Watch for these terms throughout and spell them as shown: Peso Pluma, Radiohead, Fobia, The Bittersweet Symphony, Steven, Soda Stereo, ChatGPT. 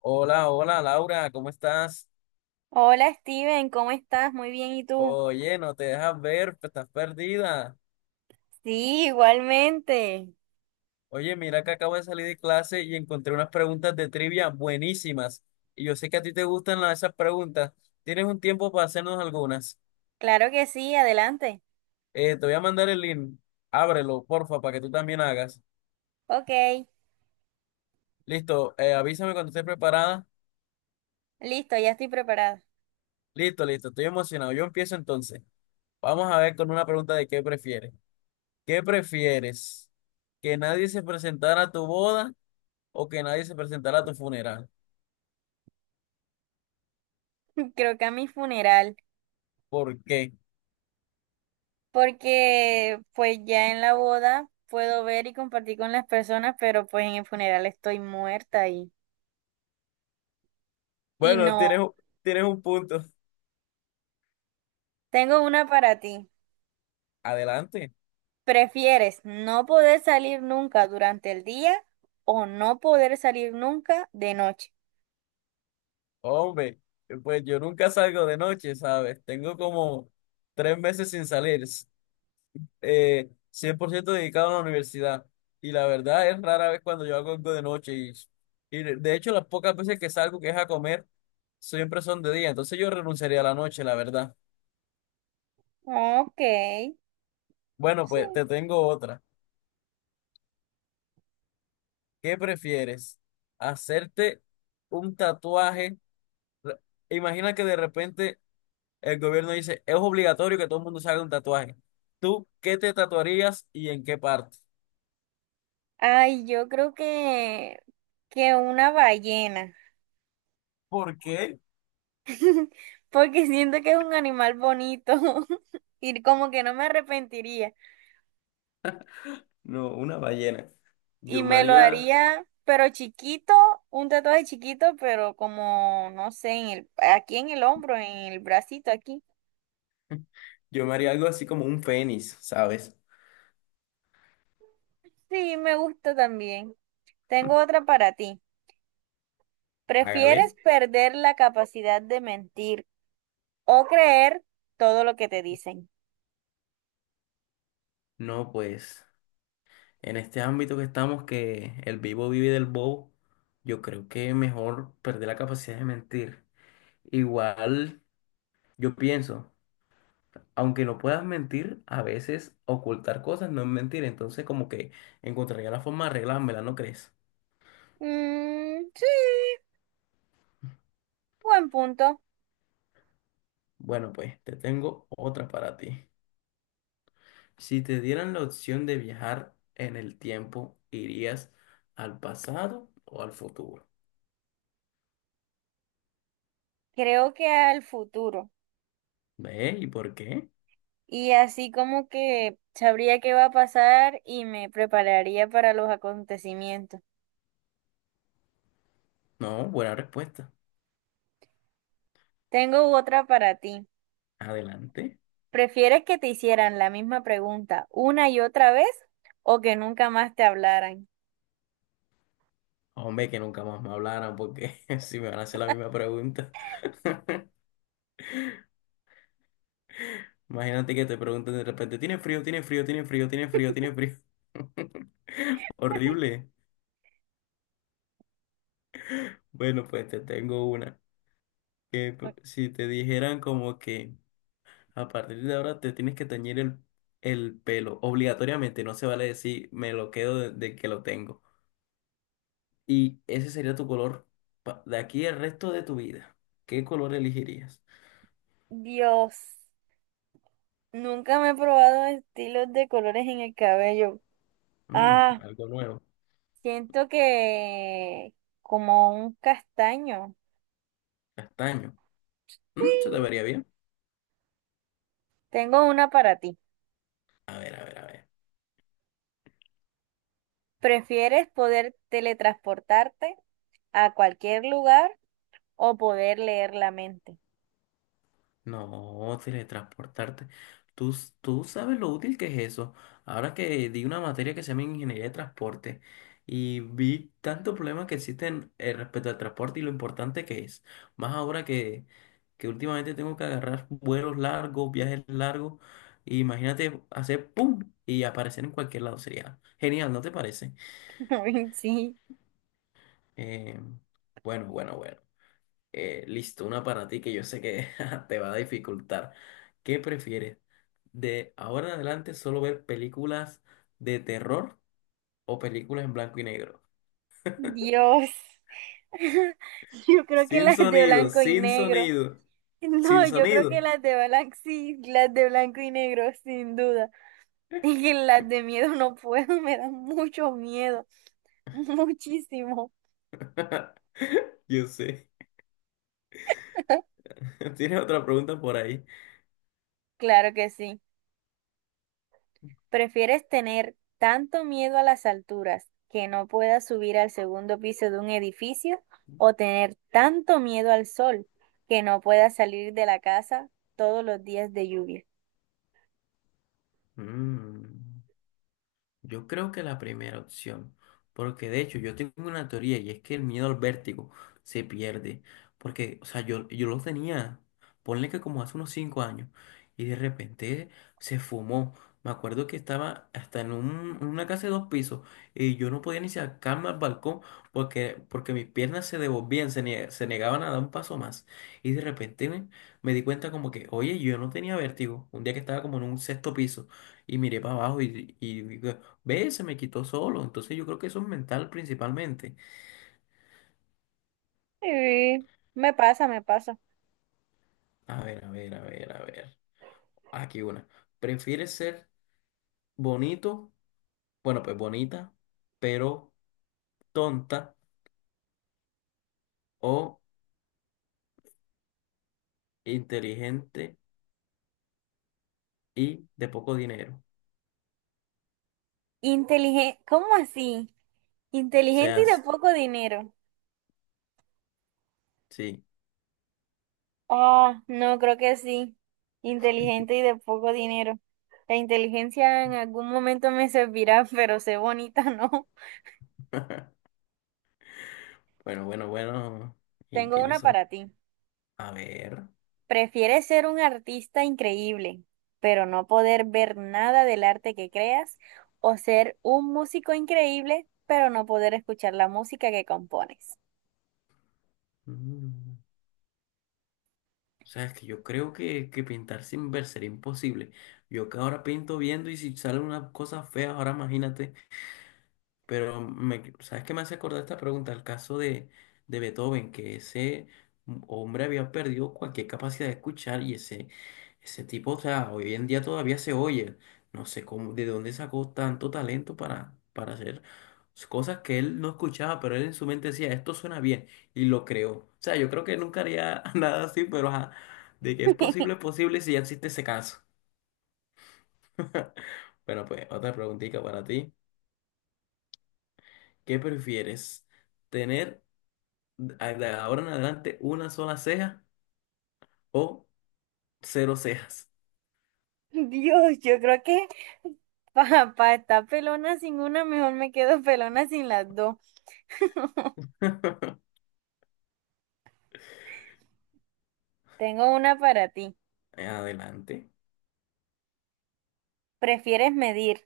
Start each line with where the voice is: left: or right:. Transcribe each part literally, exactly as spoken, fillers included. left: Hola, hola Laura, ¿cómo estás?
right: Hola Steven, ¿cómo estás? Muy bien, ¿y tú?
left: Oye, no te dejas ver, pe- estás perdida.
right: Sí, igualmente.
left: Oye, mira que acabo de salir de clase y encontré unas preguntas de trivia buenísimas. Y yo sé que a ti te gustan la- esas preguntas. ¿Tienes un tiempo para hacernos algunas?
right: Claro que sí, adelante.
left: Eh, te voy a mandar el link. Ábrelo, porfa, para que tú también hagas.
right: Ok,
left: Listo, eh, avísame cuando estés preparada.
right: listo, ya estoy preparada.
left: Listo, listo, estoy emocionado. Yo empiezo entonces. Vamos a ver con una pregunta de qué prefieres. ¿Qué prefieres? ¿Que nadie se presentara a tu boda o que nadie se presentará a tu funeral?
right: Creo que a mi funeral,
left: ¿Por qué?
right: porque pues ya en la boda puedo ver y compartir con las personas, pero pues en el funeral estoy muerta y, y
left: Bueno,
right: no.
left: tienes, un- tienes un punto.
right: Tengo una para ti.
left: Adelante.
right: ¿Prefieres no poder salir nunca durante el día o no poder salir nunca de noche?
left: Hombre, pues yo nunca salgo de noche, ¿sabes? Tengo como tres meses sin salir, s- eh, cien por ciento dedicado a la universidad. Y la verdad es rara vez cuando yo hago algo de noche. Y, y de de hecho, las pocas veces que salgo, que es a comer, siempre son de día. Entonces yo renunciaría a la noche, la verdad.
right: Ok,
left: Bueno, pues
right: sí.
left: te tengo otra. ¿Qué prefieres? ¿Hacerte un tatuaje? re- Imagina que de repente el gobierno dice, es obligatorio que todo el mundo se haga un tatuaje. ¿Tú qué te tatuarías y en qué parte?
right: Ay, yo creo que, que una ballena,
left: ¿Por qué?
right: porque siento que es un animal bonito y como que no me arrepentiría.
left: No, una ballena.
right: Y
left: Yo me
right: me lo
left: haría,
right: haría, pero chiquito, un tatuaje chiquito, pero como, no sé, en el, aquí en el hombro, en el bracito, aquí.
left: yo me haría algo así como un fénix, ¿sabes?
right: Sí, me gusta también. Tengo otra para ti. ¿Prefieres
left: Hágale.
right: perder la capacidad de mentir o creer todo lo que te dicen?
left: No, pues, en este ámbito que estamos, que el vivo vive del bobo, yo creo que mejor perder la capacidad de mentir. Igual, yo pienso, aunque no puedas mentir, a veces ocultar cosas no es mentir. Entonces, como que encontraría la forma de arreglármela, ¿no crees?
right: Mm, sí, buen punto.
left: Bueno, pues te tengo otra para ti. Si te dieran la opción de viajar en el tiempo, ¿irías al pasado o al futuro?
right: Creo que al futuro.
left: ¿Ve? ¿Y por qué?
right: Y así como que sabría qué va a pasar y me prepararía para los acontecimientos.
left: No, buena respuesta.
right: Tengo otra para ti.
left: Adelante.
right: ¿Prefieres que te hicieran la misma pregunta una y otra vez o que nunca más te hablaran?
left: Hombre, que nunca más me hablaran porque si me van a hacer la misma pregunta. Imagínate que te pregunten de repente, ¿tiene frío? ¿Tiene frío? ¿Tiene frío? ¿Tiene frío? ¿Tiene frío? Horrible. Bueno, pues te tengo una. Que p- si te dijeran como que a partir de ahora te tienes que teñir el, el pelo, obligatoriamente, no se vale decir me lo quedo de, de que lo tengo. Y ese sería tu color pa- de aquí el resto de tu vida. ¿Qué color elegirías?
right: Dios, nunca me he probado estilos de colores en el cabello.
left: Mm,
right: Ah,
left: algo nuevo.
right: siento que como un castaño.
left: Castaño. Mm, se
right: Sí,
left: te vería bien.
right: tengo una para ti.
left: A ver, a ver, a ver.
right: ¿Prefieres poder teletransportarte a cualquier lugar o poder leer la mente?
left: No, teletransportarte. Tú, s- tú sabes lo útil que es eso. Ahora que di una materia que se llama Ingeniería de Transporte y vi tantos problemas que existen eh, respecto al transporte y lo importante que es. Más ahora que, que últimamente tengo que agarrar vuelos largos, viajes largos. Y imagínate hacer ¡pum! Y aparecer en cualquier lado. Sería genial, ¿no te parece?
right: Ay, sí.
left: Eh, bueno, bueno, bueno. Eh, listo, una para ti que yo sé que te va a dificultar. ¿Qué prefieres? ¿De ahora en adelante solo ver películas de terror o películas en blanco y negro?
right: Dios. Yo creo que
left: Sin
right: las de
left: sonido,
right: blanco y
left: sin
right: negro.
left: sonido,
right: No,
left: sin
right: yo creo que
left: sonido.
right: las de blanco, sí, las de blanco y negro, sin duda. Y que las de miedo no puedo, me dan mucho miedo, muchísimo.
left: Yo sé. ¿Tienes otra pregunta por ahí?
right: Claro que sí. ¿Prefieres tener tanto miedo a las alturas que no puedas subir al segundo piso de un edificio o tener tanto miedo al sol que no puedas salir de la casa todos los días de lluvia?
left: Mm. Yo creo que la primera opción, porque de hecho yo tengo una teoría y es que el miedo al vértigo se pierde, porque, o sea, yo, yo lo tenía, ponle que como hace unos cinco años, y de repente se fumó. Me acuerdo que estaba hasta en un- una casa de dos pisos y yo no podía ni sacarme al balcón porque, porque mis piernas se devolvían, se, nie- se negaban a dar un paso más. Y de repente me, me di cuenta como que, oye, yo no tenía vértigo, un día que estaba como en un sexto piso y miré para abajo y, y ve, se me quitó solo. Entonces yo creo que eso es mental principalmente.
right: Sí, me pasa, me pasa.
left: A ver, a ver, a ver, a ver. Aquí una. ¿Prefieres ser bonito? Bueno, pues bonita, pero tonta o inteligente y de poco dinero.
right: Inteligente, ¿cómo así? Inteligente y de
left: Seas
right: poco dinero.
left: sí.
right: Ah, no, creo que sí. Inteligente y de poco dinero. La inteligencia en algún momento me servirá, pero sé bonita, ¿no?
left: Bueno, bueno, bueno. Y
right: Tengo
left: tienes
right: una
left: eso.
right: para ti.
left: A ver.
right: ¿Prefieres ser un artista increíble, pero no poder ver nada del arte que creas, o ser un músico increíble, pero no poder escuchar la música que compones?
left: Mm. O sea, es que yo creo que, que pintar sin ver sería imposible. Yo que ahora pinto viendo y si sale una cosa fea, ahora imagínate. Pero, me, ¿sabes qué me hace acordar esta pregunta? El caso de, de Beethoven, que ese hombre había perdido cualquier capacidad de escuchar y ese, ese tipo, o sea, hoy en día todavía se oye. No sé cómo, de dónde sacó tanto talento para, para hacer cosas que él no escuchaba, pero él en su mente decía, esto suena bien, y lo creó. O sea, yo creo que nunca haría nada así, pero ajá, de que es posible, es posible si ya existe ese caso. Bueno, pues otra preguntita para ti. ¿Qué prefieres? ¿Tener a- de ahora en adelante una sola ceja o cero cejas
right: Dios, yo creo que para estar pelona sin una, mejor me quedo pelona sin las dos. Tengo una para ti.
left: en adelante?
right: ¿Prefieres medir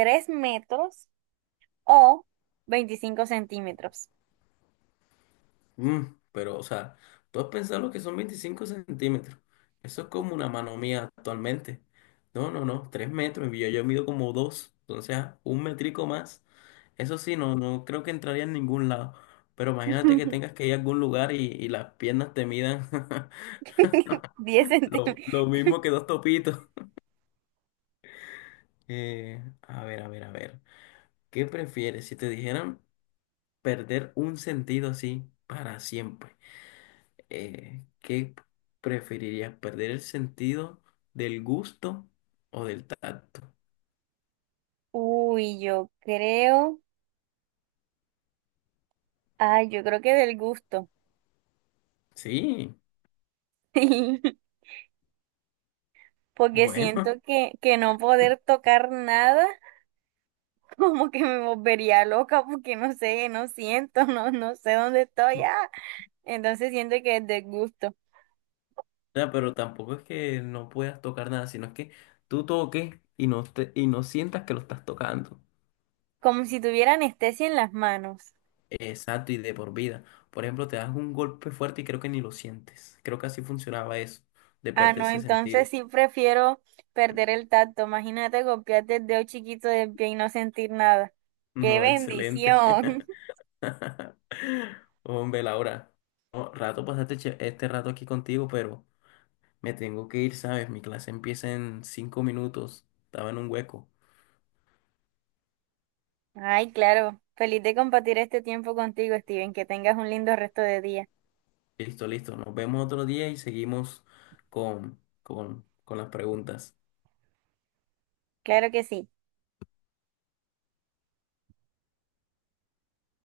right: tres metros o veinticinco centímetros?
left: Mm, pero, o sea, tú has pensado lo que son veinticinco centímetros. Eso es como una mano mía actualmente. No, no, no, tres metros. Y Yo, yo mido como dos. Entonces, ah, un metrico más. Eso sí, no, no creo que entraría en ningún lado. Pero imagínate que tengas que ir a algún lugar y, y las piernas te midan
right: Diez centímetros.
left: lo, lo mismo que dos topitos. Eh, a ver, a ver, a ver. ¿Qué prefieres? Si te dijeran perder un sentido así para siempre. Eh, ¿qué preferirías? ¿Perder el sentido del gusto o del tacto?
right: Uy, yo creo. Ay, yo creo que del gusto,
left: Sí,
right: porque siento
left: bueno,
right: que, que no poder tocar nada, como que me volvería loca, porque no sé, no siento, no, no sé dónde estoy. Ah. Entonces siento que es del gusto,
left: o sea, pero tampoco es que no puedas tocar nada, sino es que tú toques y no, te- y no sientas que lo estás tocando.
right: como si tuviera anestesia en las manos.
left: Exacto, y de por vida. Por ejemplo, te das un golpe fuerte y creo que ni lo sientes. Creo que así funcionaba eso, de
right: Ah,
left: perder
right: no,
left: ese sentido.
right: entonces sí prefiero perder el tacto. Imagínate golpearte el dedo chiquito del pie y no sentir nada. ¡Qué
left: No, excelente.
right: bendición!
left: Hombre, Laura, no, rato pasaste che- este rato aquí contigo, pero me tengo que ir, ¿sabes? Mi clase empieza en cinco minutos. Estaba en un hueco.
right: Ay, claro, feliz de compartir este tiempo contigo, Steven, que tengas un lindo resto de día.
left: Listo, listo. Nos vemos otro día y seguimos con, con, con las preguntas.
right: Claro que sí.